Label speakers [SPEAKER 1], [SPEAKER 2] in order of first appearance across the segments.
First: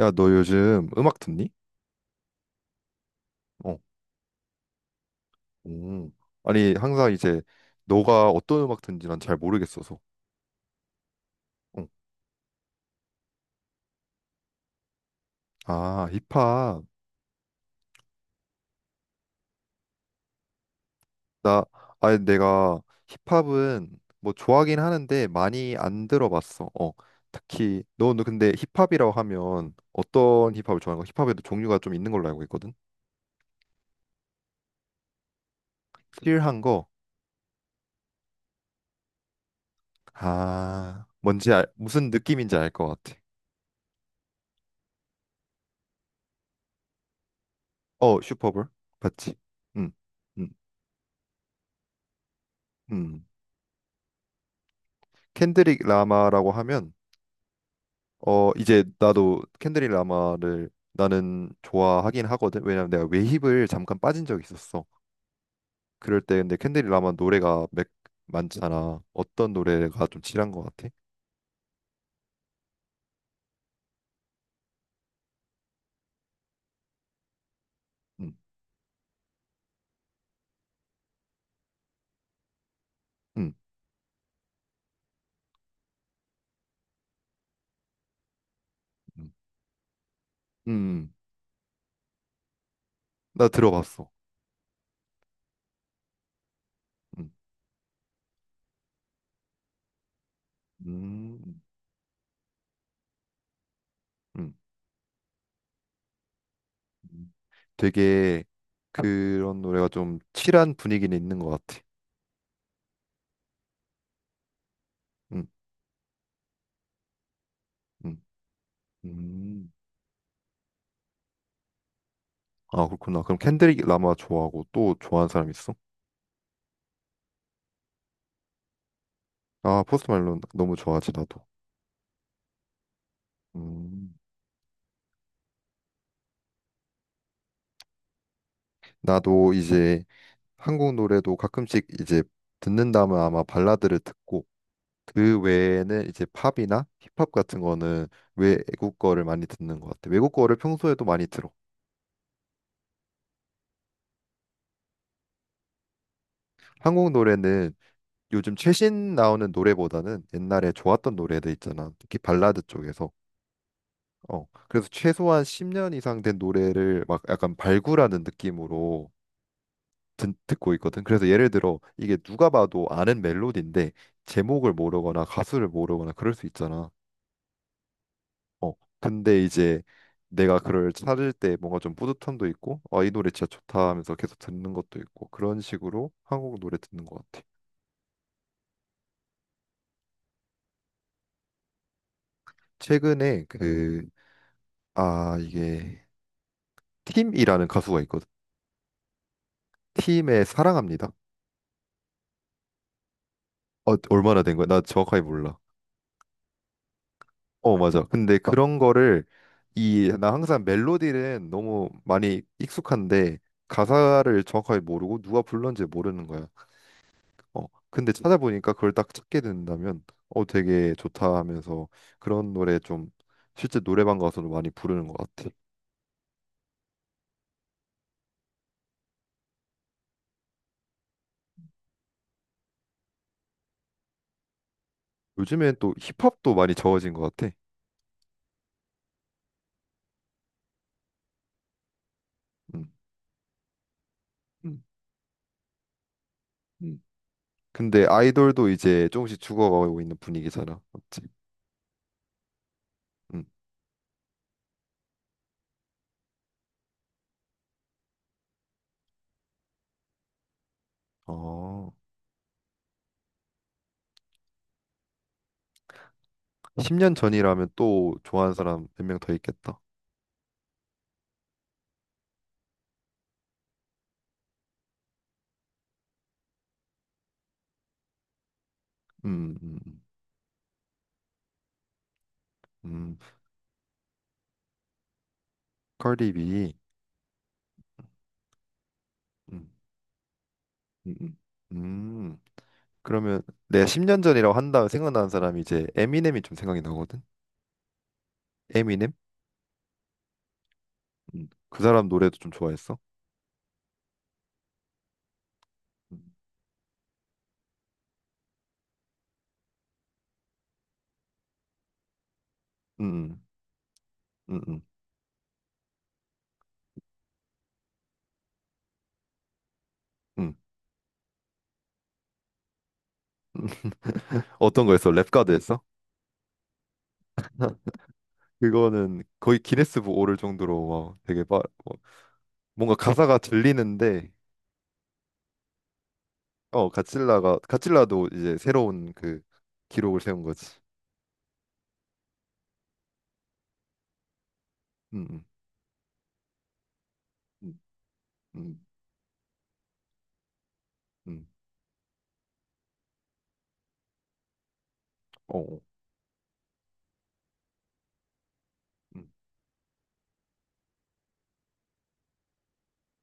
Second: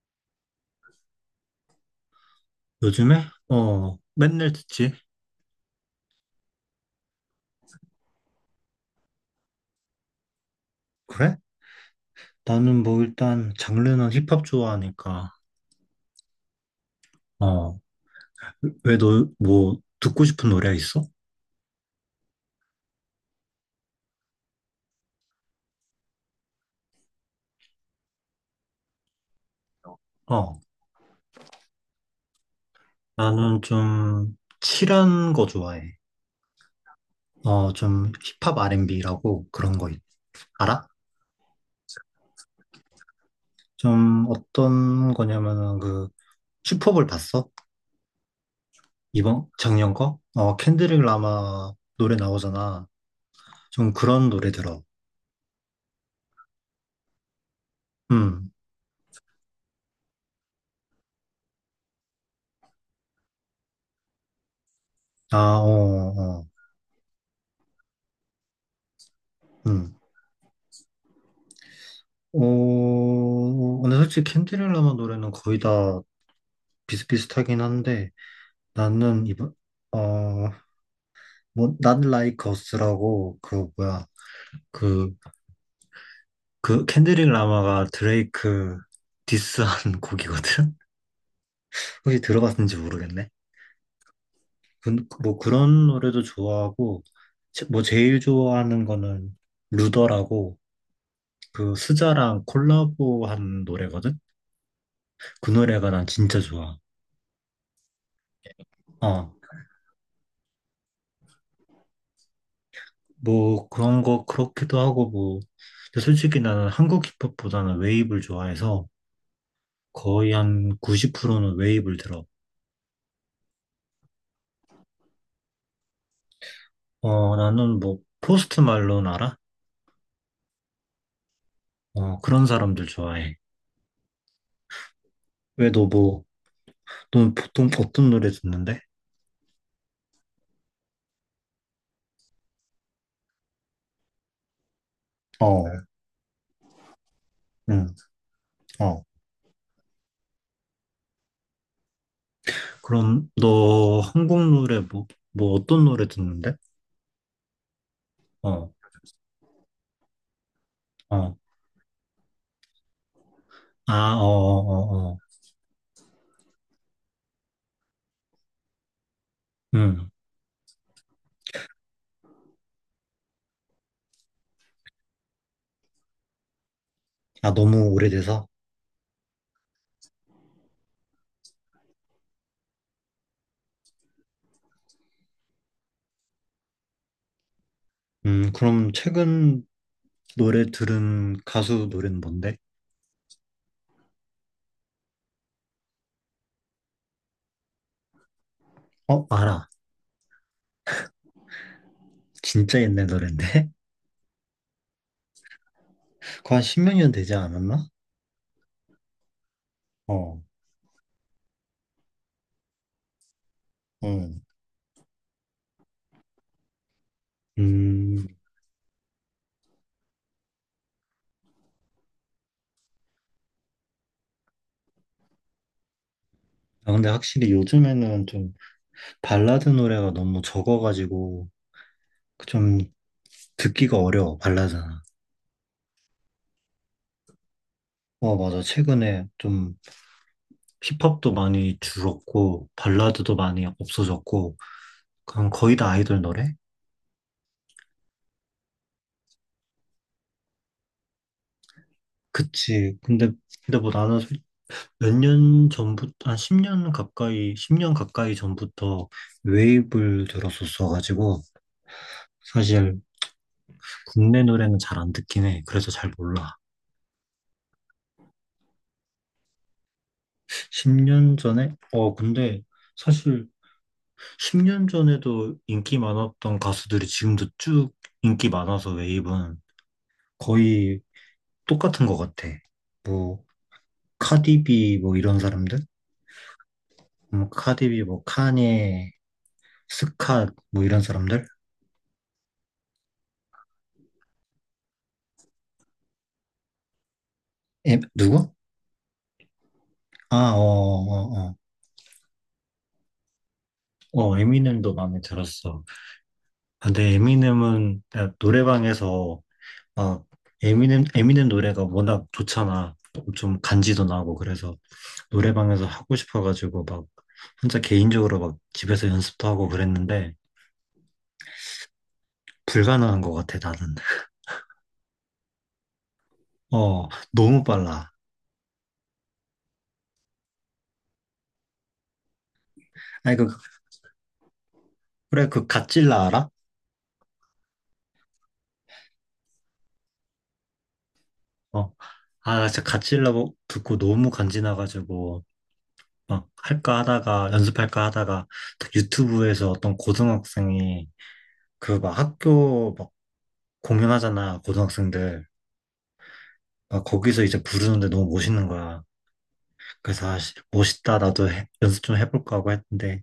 [SPEAKER 1] 야, 너 요즘 음악 듣니?
[SPEAKER 2] 요즘에?
[SPEAKER 1] 어,
[SPEAKER 2] 어, 맨날 듣지.
[SPEAKER 1] 음. 아니, 항상 이제 너가 어떤 음악 듣는지 난 잘 모르겠어서.
[SPEAKER 2] 그래?
[SPEAKER 1] 응.
[SPEAKER 2] 나는 뭐 일단 장르는 힙합 좋아하니까.
[SPEAKER 1] 아, 힙합.
[SPEAKER 2] 어, 왜 너 뭐 듣고 싶은 노래 있어?
[SPEAKER 1] 나, 아니, 내가 힙합은 뭐 좋아하긴 하는데 많이 안 들어봤어. 어, 특히 너는 근데 힙합이라고 하면 어떤
[SPEAKER 2] 어,
[SPEAKER 1] 힙합을 좋아하는 거? 힙합에도 종류가 좀 있는 걸로 알고 있거든.
[SPEAKER 2] 나는 좀 칠한 거 좋아해.
[SPEAKER 1] 킬한 거.
[SPEAKER 2] 어, 좀 힙합 R&B라고 그런 거 있- 알아?
[SPEAKER 1] 아, 뭔지 알, 무슨 느낌인지 알 것 같아.
[SPEAKER 2] 좀 어떤 거냐면은 그 슈퍼볼 봤어?
[SPEAKER 1] 어, 슈퍼볼 봤지?
[SPEAKER 2] 이번
[SPEAKER 1] 응
[SPEAKER 2] 작년 거?
[SPEAKER 1] 응
[SPEAKER 2] 어, 켄드릭 라마 노래 나오잖아.
[SPEAKER 1] 음.
[SPEAKER 2] 좀 그런 노래 들어.
[SPEAKER 1] 켄드릭 라마라고 하면 어
[SPEAKER 2] 음.
[SPEAKER 1] 이제 나도 캔드릭 라마를 나는 좋아하긴 하거든. 왜냐면 내가 외힙을 잠깐 빠진 적이 있었어.
[SPEAKER 2] 아, 어,
[SPEAKER 1] 그럴 때
[SPEAKER 2] 어.
[SPEAKER 1] 근데 캔드릭 라마 노래가 맥 많잖아. 어떤
[SPEAKER 2] 음.
[SPEAKER 1] 노래가 좀 칠한 것 같아?
[SPEAKER 2] 어, 근데 솔직히 캔디렐라마 노래는 거의 다 비슷비슷하긴 한데,
[SPEAKER 1] 음,
[SPEAKER 2] 나는 이번, 어, 뭐, Not Like Us라고,
[SPEAKER 1] 음,
[SPEAKER 2] 그, 뭐야, 그, 그 캔디렐라마가 드레이크
[SPEAKER 1] 음,
[SPEAKER 2] 디스한
[SPEAKER 1] 음.
[SPEAKER 2] 곡이거든?
[SPEAKER 1] 음.
[SPEAKER 2] 혹시 들어봤는지 모르겠네.
[SPEAKER 1] 나 들어봤어.
[SPEAKER 2] 그- 뭐 그런 노래도 좋아하고,
[SPEAKER 1] 음,
[SPEAKER 2] 제- 뭐 제일 좋아하는 거는 루더라고,
[SPEAKER 1] 음,
[SPEAKER 2] 그 스자랑 콜라보한 노래거든?
[SPEAKER 1] 음.
[SPEAKER 2] 그 노래가 난 진짜 좋아.
[SPEAKER 1] 음. 되게
[SPEAKER 2] 어.
[SPEAKER 1] 그런 노래가 좀 칠한 분위기는 있는 것 같아.
[SPEAKER 2] 뭐 그런 거 그렇기도 하고 뭐
[SPEAKER 1] 음,
[SPEAKER 2] 근데 솔직히 나는 한국 힙합보다는 웨이브를
[SPEAKER 1] 음,
[SPEAKER 2] 좋아해서
[SPEAKER 1] 음.
[SPEAKER 2] 거의 한 90%는 웨이브를 들어.
[SPEAKER 1] 아 그렇구나. 그럼 캔드릭 라마 좋아하고 또 좋아하는 사람 있어?
[SPEAKER 2] 어 나는 뭐 포스트 말론 알아?
[SPEAKER 1] 아 포스트 말론 너무 좋아하지 나도.
[SPEAKER 2] 어 그런 사람들 좋아해.
[SPEAKER 1] 음.
[SPEAKER 2] 왜 너 뭐 넌 보통 어떤 노래 듣는데?
[SPEAKER 1] 나도 이제 한국 노래도 가끔씩 이제 듣는다면 아마 발라드를 듣고 그
[SPEAKER 2] 어,
[SPEAKER 1] 외에는 이제 팝이나 힙합 같은
[SPEAKER 2] 응,
[SPEAKER 1] 거는 외국
[SPEAKER 2] 어.
[SPEAKER 1] 거를 많이 듣는 것 같아. 외국 거를 평소에도 많이 들어.
[SPEAKER 2] 그럼 너 한국 노래 뭐 뭐 어떤 노래 듣는데?
[SPEAKER 1] 한국 노래는 요즘
[SPEAKER 2] 어,
[SPEAKER 1] 최신 나오는 노래보다는 옛날에 좋았던
[SPEAKER 2] 어,
[SPEAKER 1] 노래들 있잖아. 특히 발라드 쪽에서.
[SPEAKER 2] 아, 어, 어,
[SPEAKER 1] 어, 그래서
[SPEAKER 2] 어, 어.
[SPEAKER 1] 최소한 10년 이상 된 노래를 막 약간 발굴하는 느낌으로
[SPEAKER 2] 음.
[SPEAKER 1] 듣고 있거든. 그래서 예를 들어 이게 누가 봐도 아는 멜로디인데 제목을 모르거나 가수를 모르거나 그럴 수 있잖아.
[SPEAKER 2] 아 너무 오래돼서.
[SPEAKER 1] 어, 근데 이제 내가 그를 찾을 때 뭔가 좀 뿌듯함도 있고, 아, 이 노래 진짜 좋다 하면서 계속 듣는 것도 있고 그런 식으로 한국 노래 듣는 것 같아.
[SPEAKER 2] 그럼 최근 노래 들은 가수 노래는 뭔데?
[SPEAKER 1] 최근에 그, 아, 이게 팀이라는 가수가 있거든.
[SPEAKER 2] 어, 알아.
[SPEAKER 1] 팀의 사랑합니다.
[SPEAKER 2] 진짜 옛날 노랜데?
[SPEAKER 1] 어, 얼마나 된 거야? 나 정확하게 몰라.
[SPEAKER 2] 그거 한 10몇 년 되지
[SPEAKER 1] 어,
[SPEAKER 2] 않았나?
[SPEAKER 1] 맞아. 근데 어, 그런 거를 이 나
[SPEAKER 2] 어,
[SPEAKER 1] 항상 멜로디는 너무 많이 익숙한데
[SPEAKER 2] 응.
[SPEAKER 1] 가사를 정확하게 모르고 누가 불렀는지 모르는 거야. 어, 근데
[SPEAKER 2] 음.
[SPEAKER 1] 찾아보니까 그걸 딱 찾게 된다면 어 되게 좋다 하면서 그런 노래 좀 실제 노래방 가서도 많이 부르는 것 같아.
[SPEAKER 2] 아, 근데 확실히 요즘에는 좀 발라드 노래가 너무 적어가지고 좀 듣기가 어려워, 발라드는.
[SPEAKER 1] 요즘엔 또 힙합도 많이 저어진 것 같아.
[SPEAKER 2] 어, 맞아. 최근에 좀 힙합도 많이 줄었고,
[SPEAKER 1] 음.
[SPEAKER 2] 발라드도 많이 없어졌고,
[SPEAKER 1] 음,
[SPEAKER 2] 그냥 거의 다 아이돌 노래?
[SPEAKER 1] 음. 근데 아이돌도 이제 조금씩 죽어가고 있는 분위기잖아. 맞지?
[SPEAKER 2] 그치. 근데,
[SPEAKER 1] 음.
[SPEAKER 2] 뭐 나는 몇 년 전부터, 한 10년 가까이, 10년 가까이 전부터 웨이브를 들었었어가지고,
[SPEAKER 1] 어,
[SPEAKER 2] 사실 국내 노래는 잘 안 듣긴 해. 그래서 잘 몰라.
[SPEAKER 1] 10년 전이라면 또 좋아하는 사람 몇 명 더 있겠다.
[SPEAKER 2] 10년 전에? 어, 근데 사실 10년 전에도 인기 많았던 가수들이 지금도 쭉 인기 많아서
[SPEAKER 1] 음,
[SPEAKER 2] 웨이브는
[SPEAKER 1] 음,
[SPEAKER 2] 거의 똑같은 것 같아.
[SPEAKER 1] 음.
[SPEAKER 2] 뭐 카디비 뭐 이런 사람들?
[SPEAKER 1] 컬립이.
[SPEAKER 2] 카디비 뭐 카니,
[SPEAKER 1] 음,
[SPEAKER 2] 스캇 뭐 이런
[SPEAKER 1] 음, 음.
[SPEAKER 2] 사람들?
[SPEAKER 1] 음. 그러면 내가 10년 전이라고 한다면 생각나는 사람이 이제 에미넴이 좀 생각이 나거든.
[SPEAKER 2] 에, 누구?
[SPEAKER 1] 에미넴?
[SPEAKER 2] 아, 어, 어,
[SPEAKER 1] 음.
[SPEAKER 2] 어.
[SPEAKER 1] 그 사람 노래도 좀 좋아했어.
[SPEAKER 2] 어, 어, 에미넴도 마음에 들었어.
[SPEAKER 1] 음,
[SPEAKER 2] 근데 에미넴은 그냥 노래방에서 아, 에미넴, 노래가 워낙 좋잖아.
[SPEAKER 1] 음,
[SPEAKER 2] 좀 간지도 나고
[SPEAKER 1] 음,
[SPEAKER 2] 그래서
[SPEAKER 1] 음,
[SPEAKER 2] 노래방에서 하고 싶어가지고 막 혼자 개인적으로 막 집에서 연습도 하고 그랬는데
[SPEAKER 1] 음.
[SPEAKER 2] 불가능한 것
[SPEAKER 1] 음.
[SPEAKER 2] 같아 나는.
[SPEAKER 1] 어떤 거였어? 랩 가드였어?
[SPEAKER 2] 어, 너무 빨라.
[SPEAKER 1] 그거는 거의 기네스북 오를 정도로 막 되게 빠, 뭐 뭔가
[SPEAKER 2] 아니
[SPEAKER 1] 가사가
[SPEAKER 2] 그
[SPEAKER 1] 들리는데
[SPEAKER 2] 그래 그 갓질라 알아?
[SPEAKER 1] 어 가cil라가 가cil라도 이제 새로운 그 기록을 세운 거지.
[SPEAKER 2] 어, 아 진짜 갓질라 뭐 듣고 너무
[SPEAKER 1] 음,
[SPEAKER 2] 간지나가지고 막 할까 하다가
[SPEAKER 1] 음,
[SPEAKER 2] 연습할까 하다가
[SPEAKER 1] 음, 음,
[SPEAKER 2] 딱 유튜브에서 어떤 고등학생이
[SPEAKER 1] 음.
[SPEAKER 2] 그 막 학교 막 공연하잖아 고등학생들.
[SPEAKER 1] 어, 어.
[SPEAKER 2] 아, 거기서 이제 부르는데 너무 멋있는 거야.
[SPEAKER 1] 음.
[SPEAKER 2] 그래서 아, 씨, 멋있다. 나도 해- 연습 좀 해볼까 하고 했는데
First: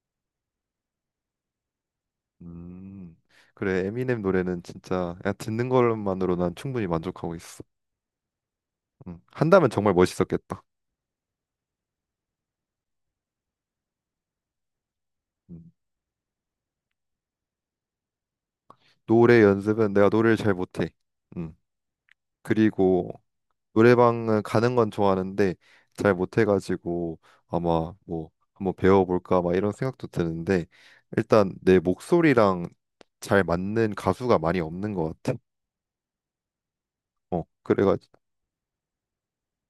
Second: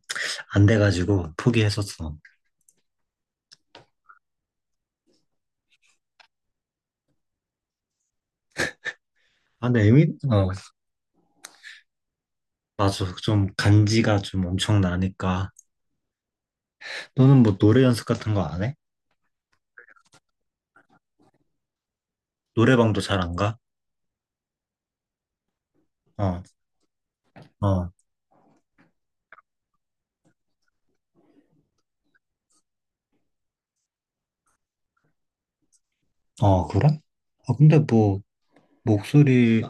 [SPEAKER 2] 안 돼가지고 포기했었어.
[SPEAKER 1] 음, 그래, 에미넴 노래는 진짜 그냥 듣는 것만으로 난 충분히 만족하고 있어.
[SPEAKER 2] 아,
[SPEAKER 1] 한다면
[SPEAKER 2] 근데
[SPEAKER 1] 정말
[SPEAKER 2] 에미, 어,
[SPEAKER 1] 멋있었겠다.
[SPEAKER 2] 맞아. 좀 간지가 좀 엄청 나니까.
[SPEAKER 1] 음,
[SPEAKER 2] 너는 뭐 노래 연습 같은 거 안 해?
[SPEAKER 1] 노래 연습은 내가 노래를 잘 못해. 음,
[SPEAKER 2] 노래방도
[SPEAKER 1] 그리고
[SPEAKER 2] 잘 안 가?
[SPEAKER 1] 노래방은 가는 건 좋아하는데 잘
[SPEAKER 2] 어,
[SPEAKER 1] 못해가지고
[SPEAKER 2] 어,
[SPEAKER 1] 아마 뭐 한번 배워볼까 막 이런 생각도 드는데 일단 내 목소리랑 잘 맞는 가수가 많이 없는 것 같아.
[SPEAKER 2] 어, 그래?
[SPEAKER 1] 어,
[SPEAKER 2] 아, 근데
[SPEAKER 1] 그래가지고
[SPEAKER 2] 뭐 목소리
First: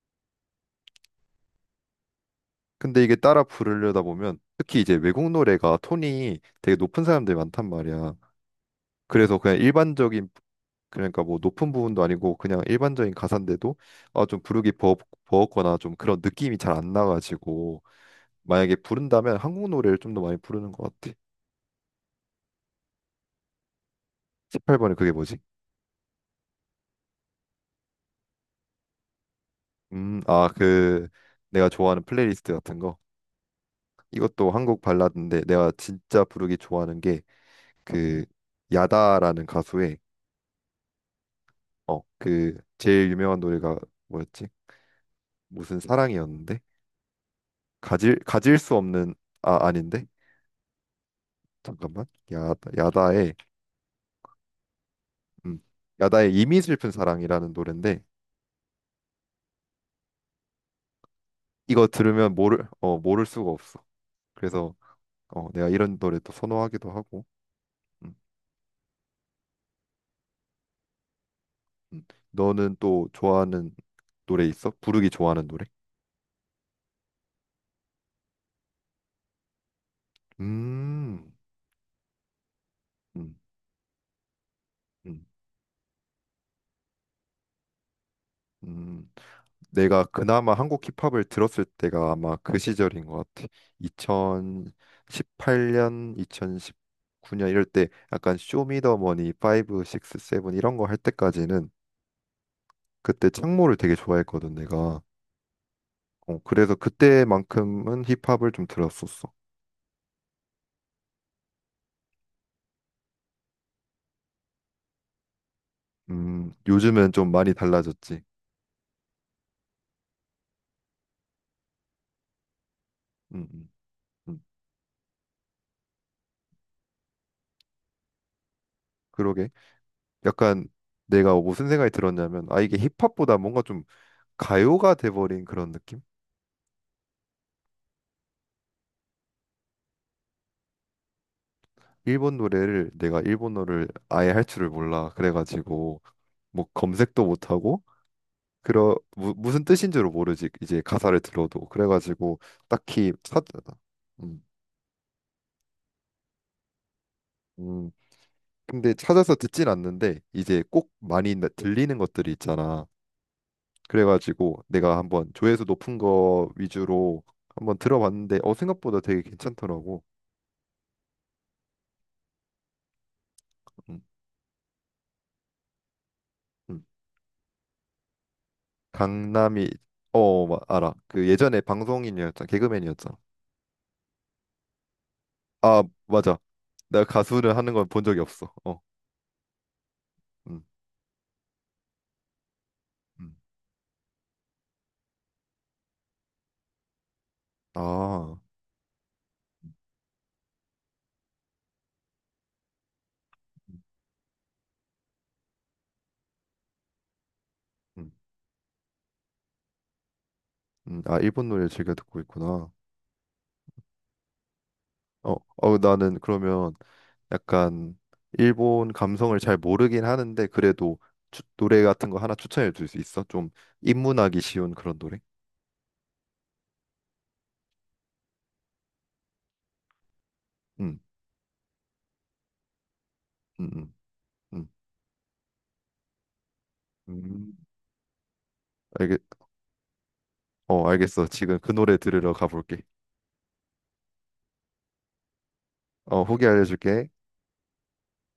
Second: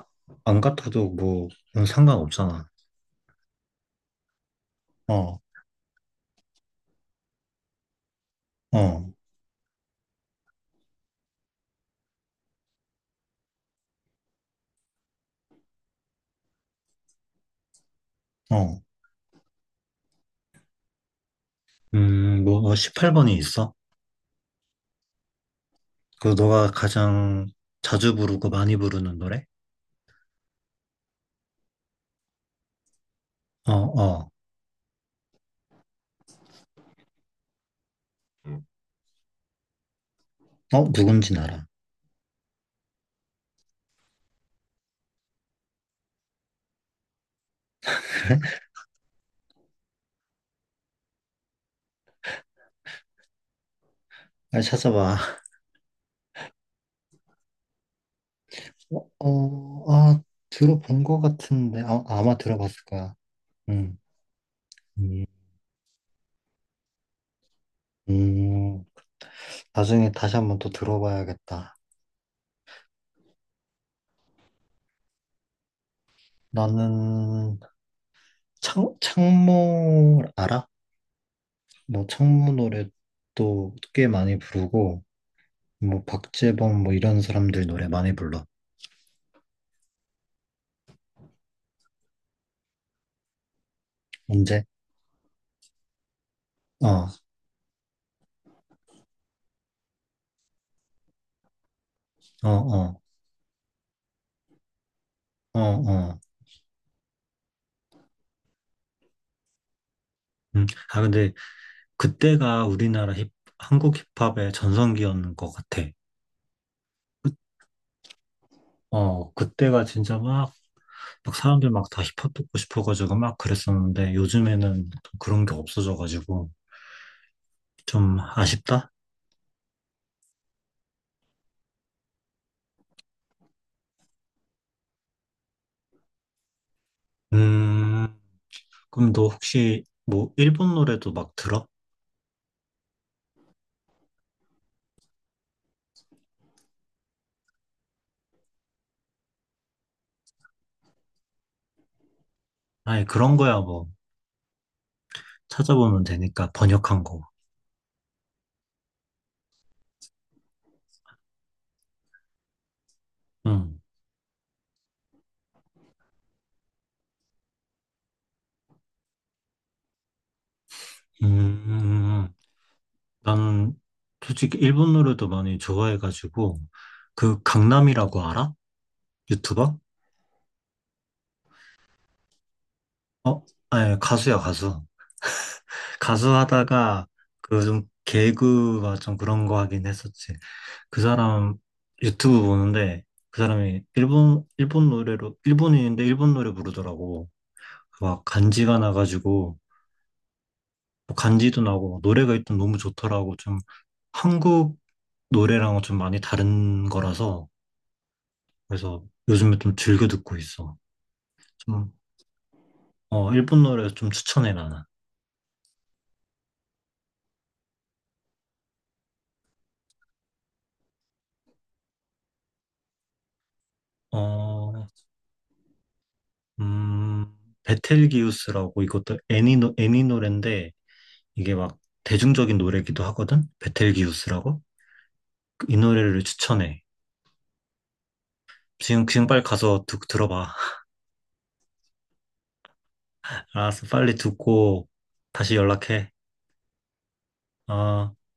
[SPEAKER 2] 안 같아도 뭐 그건 상관없잖아.
[SPEAKER 1] 근데 이게 따라 부르려다 보면 특히 이제 외국
[SPEAKER 2] 어,
[SPEAKER 1] 노래가 톤이 되게 높은 사람들이 많단 말이야.
[SPEAKER 2] 어,
[SPEAKER 1] 그래서 그냥 일반적인 그러니까 뭐 높은 부분도 아니고 그냥 일반적인 가사인데도 아 좀 버겁거나 좀 그런 느낌이 잘 안 나가지고 만약에
[SPEAKER 2] 어.
[SPEAKER 1] 부른다면 한국 노래를 좀 더 많이 부르는 것 같아.
[SPEAKER 2] 뭐 18번이 있어?
[SPEAKER 1] 18번에 그게 뭐지?
[SPEAKER 2] 그 너가 가장 자주 부르고 많이 부르는 노래?
[SPEAKER 1] 아, 그 내가 좋아하는 플레이리스트 같은 거.
[SPEAKER 2] 어, 어.
[SPEAKER 1] 이것도 한국 발라드인데 내가 진짜 부르기 좋아하는 게 그 야다라는 가수의
[SPEAKER 2] 어, 누군진 알아.
[SPEAKER 1] 어, 그 제일 유명한 노래가 뭐였지? 무슨 사랑이었는데? 가질 수 없는 아 아닌데? 잠깐만. 야, 야다의
[SPEAKER 2] 빨리 찾아봐.
[SPEAKER 1] 음, 야다의 이미 슬픈 사랑이라는 노래인데
[SPEAKER 2] 어, 어, 아, 들어본 것 같은데.
[SPEAKER 1] 이거
[SPEAKER 2] 아,
[SPEAKER 1] 들으면
[SPEAKER 2] 아마
[SPEAKER 1] 모를
[SPEAKER 2] 들어봤을
[SPEAKER 1] 어
[SPEAKER 2] 거야.
[SPEAKER 1] 모를 수가 없어.
[SPEAKER 2] 음,
[SPEAKER 1] 그래서
[SPEAKER 2] 음,
[SPEAKER 1] 어 내가 이런 노래 또 선호하기도 하고. 음,
[SPEAKER 2] 음. 나중에 다시 한번 또 들어봐야겠다.
[SPEAKER 1] 음. 너는 또 좋아하는 노래 있어? 부르기 좋아하는 노래?
[SPEAKER 2] 나는 창, 창모 알아?
[SPEAKER 1] 음.
[SPEAKER 2] 뭐 창모
[SPEAKER 1] 음.
[SPEAKER 2] 노래도 꽤 많이 부르고,
[SPEAKER 1] 음.
[SPEAKER 2] 뭐 박재범 뭐 이런 사람들 노래 많이 불러.
[SPEAKER 1] 음. 내가 그나마 한국 힙합을 들었을 때가 아마 그 시절인 것 같아.
[SPEAKER 2] 언제?
[SPEAKER 1] 2018년,
[SPEAKER 2] 어,
[SPEAKER 1] 2019년 이럴 때 약간 쇼미더머니 5, 6, 7 이런 거 할 때까지는
[SPEAKER 2] 어, 어,
[SPEAKER 1] 그때 창모를 되게 좋아했거든, 내가.
[SPEAKER 2] 어, 어.
[SPEAKER 1] 어, 그래서 그때만큼은 힙합을 좀 들었었어.
[SPEAKER 2] 음. 아, 근데 그때가 우리나라 힙, 한국 힙합의 전성기였는 것 같아.
[SPEAKER 1] 요즘은 좀 많이 달라졌지.
[SPEAKER 2] 어, 그때가 진짜 막, 막 사람들 막 다 힙합 듣고 싶어가지고 막
[SPEAKER 1] 음, 음,
[SPEAKER 2] 그랬었는데
[SPEAKER 1] 음.
[SPEAKER 2] 요즘에는 좀 그런 게 없어져가지고 좀 아쉽다?
[SPEAKER 1] 그러게. 약간 내가 무슨 생각이 들었냐면, 아, 이게 힙합보다 뭔가 좀 가요가 돼버린 그런 느낌?
[SPEAKER 2] 음, 그럼 너 혹시 뭐 일본 노래도 막 들어?
[SPEAKER 1] 일본 노래를, 내가 일본어를 아예 할 줄을 몰라. 그래가지고, 뭐 검색도 못하고, 그러, 무슨 뜻인 줄을 모르지. 이제 가사를 들어도. 그래가지고,
[SPEAKER 2] 아니,
[SPEAKER 1] 딱히
[SPEAKER 2] 그런
[SPEAKER 1] 찾,
[SPEAKER 2] 거야 뭐
[SPEAKER 1] 음,
[SPEAKER 2] 찾아보면 되니까 번역한 거.
[SPEAKER 1] 음, 근데 찾아서 듣진 않는데 이제 꼭 많이 들리는 것들이 있잖아.
[SPEAKER 2] 응.
[SPEAKER 1] 그래가지고 내가 한번 조회수 높은 거 위주로 한번 들어봤는데 어 생각보다 되게 괜찮더라고.
[SPEAKER 2] 음, 나는
[SPEAKER 1] 음,
[SPEAKER 2] 솔직히 일본 노래도 많이 좋아해가지고
[SPEAKER 1] 음.
[SPEAKER 2] 그 강남이라고 알아?
[SPEAKER 1] 강남이
[SPEAKER 2] 유튜버?
[SPEAKER 1] 어 알아. 그 예전에 방송인이었잖아. 개그맨이었잖아.
[SPEAKER 2] 어? 아니, 가수야, 가수.
[SPEAKER 1] 아
[SPEAKER 2] 가수
[SPEAKER 1] 맞아. 내가
[SPEAKER 2] 하다가
[SPEAKER 1] 가수를
[SPEAKER 2] 그
[SPEAKER 1] 하는
[SPEAKER 2] 좀
[SPEAKER 1] 건 본 적이 없어. 어.
[SPEAKER 2] 개그가 좀 그런 거 하긴 했었지.
[SPEAKER 1] 음,
[SPEAKER 2] 그 사람 유튜브 보는데
[SPEAKER 1] 음.
[SPEAKER 2] 그 사람이 일본 노래로 일본인인데 일본 노래 부르더라고. 막
[SPEAKER 1] 아.
[SPEAKER 2] 간지가 나가지고 뭐 간지도 나고 막 노래가 일단 너무 좋더라고. 좀 한국 노래랑은 좀 많이 다른 거라서
[SPEAKER 1] 음,
[SPEAKER 2] 그래서 요즘에 좀 즐겨 듣고 있어.
[SPEAKER 1] 아 일본 노래
[SPEAKER 2] 좀
[SPEAKER 1] 즐겨 듣고 있구나.
[SPEAKER 2] 어, 일본 노래 좀 추천해 나는.
[SPEAKER 1] 어, 어, 나는 그러면 약간 일본 감성을 잘 모르긴 하는데 그래도 노래 같은 거 하나 추천해 줄 수 있어? 좀 입문하기 쉬운
[SPEAKER 2] 어,
[SPEAKER 1] 그런 노래?
[SPEAKER 2] 음, 베텔기우스라고 이것도 애니 노 애니 노래인데
[SPEAKER 1] 음,
[SPEAKER 2] 이게 막 대중적인 노래기도 하거든?
[SPEAKER 1] 음, 음,
[SPEAKER 2] 베텔기우스라고?
[SPEAKER 1] 음.
[SPEAKER 2] 이 노래를 추천해.
[SPEAKER 1] 음.
[SPEAKER 2] 지금,
[SPEAKER 1] 알겠,
[SPEAKER 2] 빨리 가서 듣, 들어봐.
[SPEAKER 1] 어, 알겠어. 지금 그 노래 들으러 가볼게.
[SPEAKER 2] 알았어, 빨리 듣고 다시 연락해.
[SPEAKER 1] 어, 후기 알려줄게.
[SPEAKER 2] 어.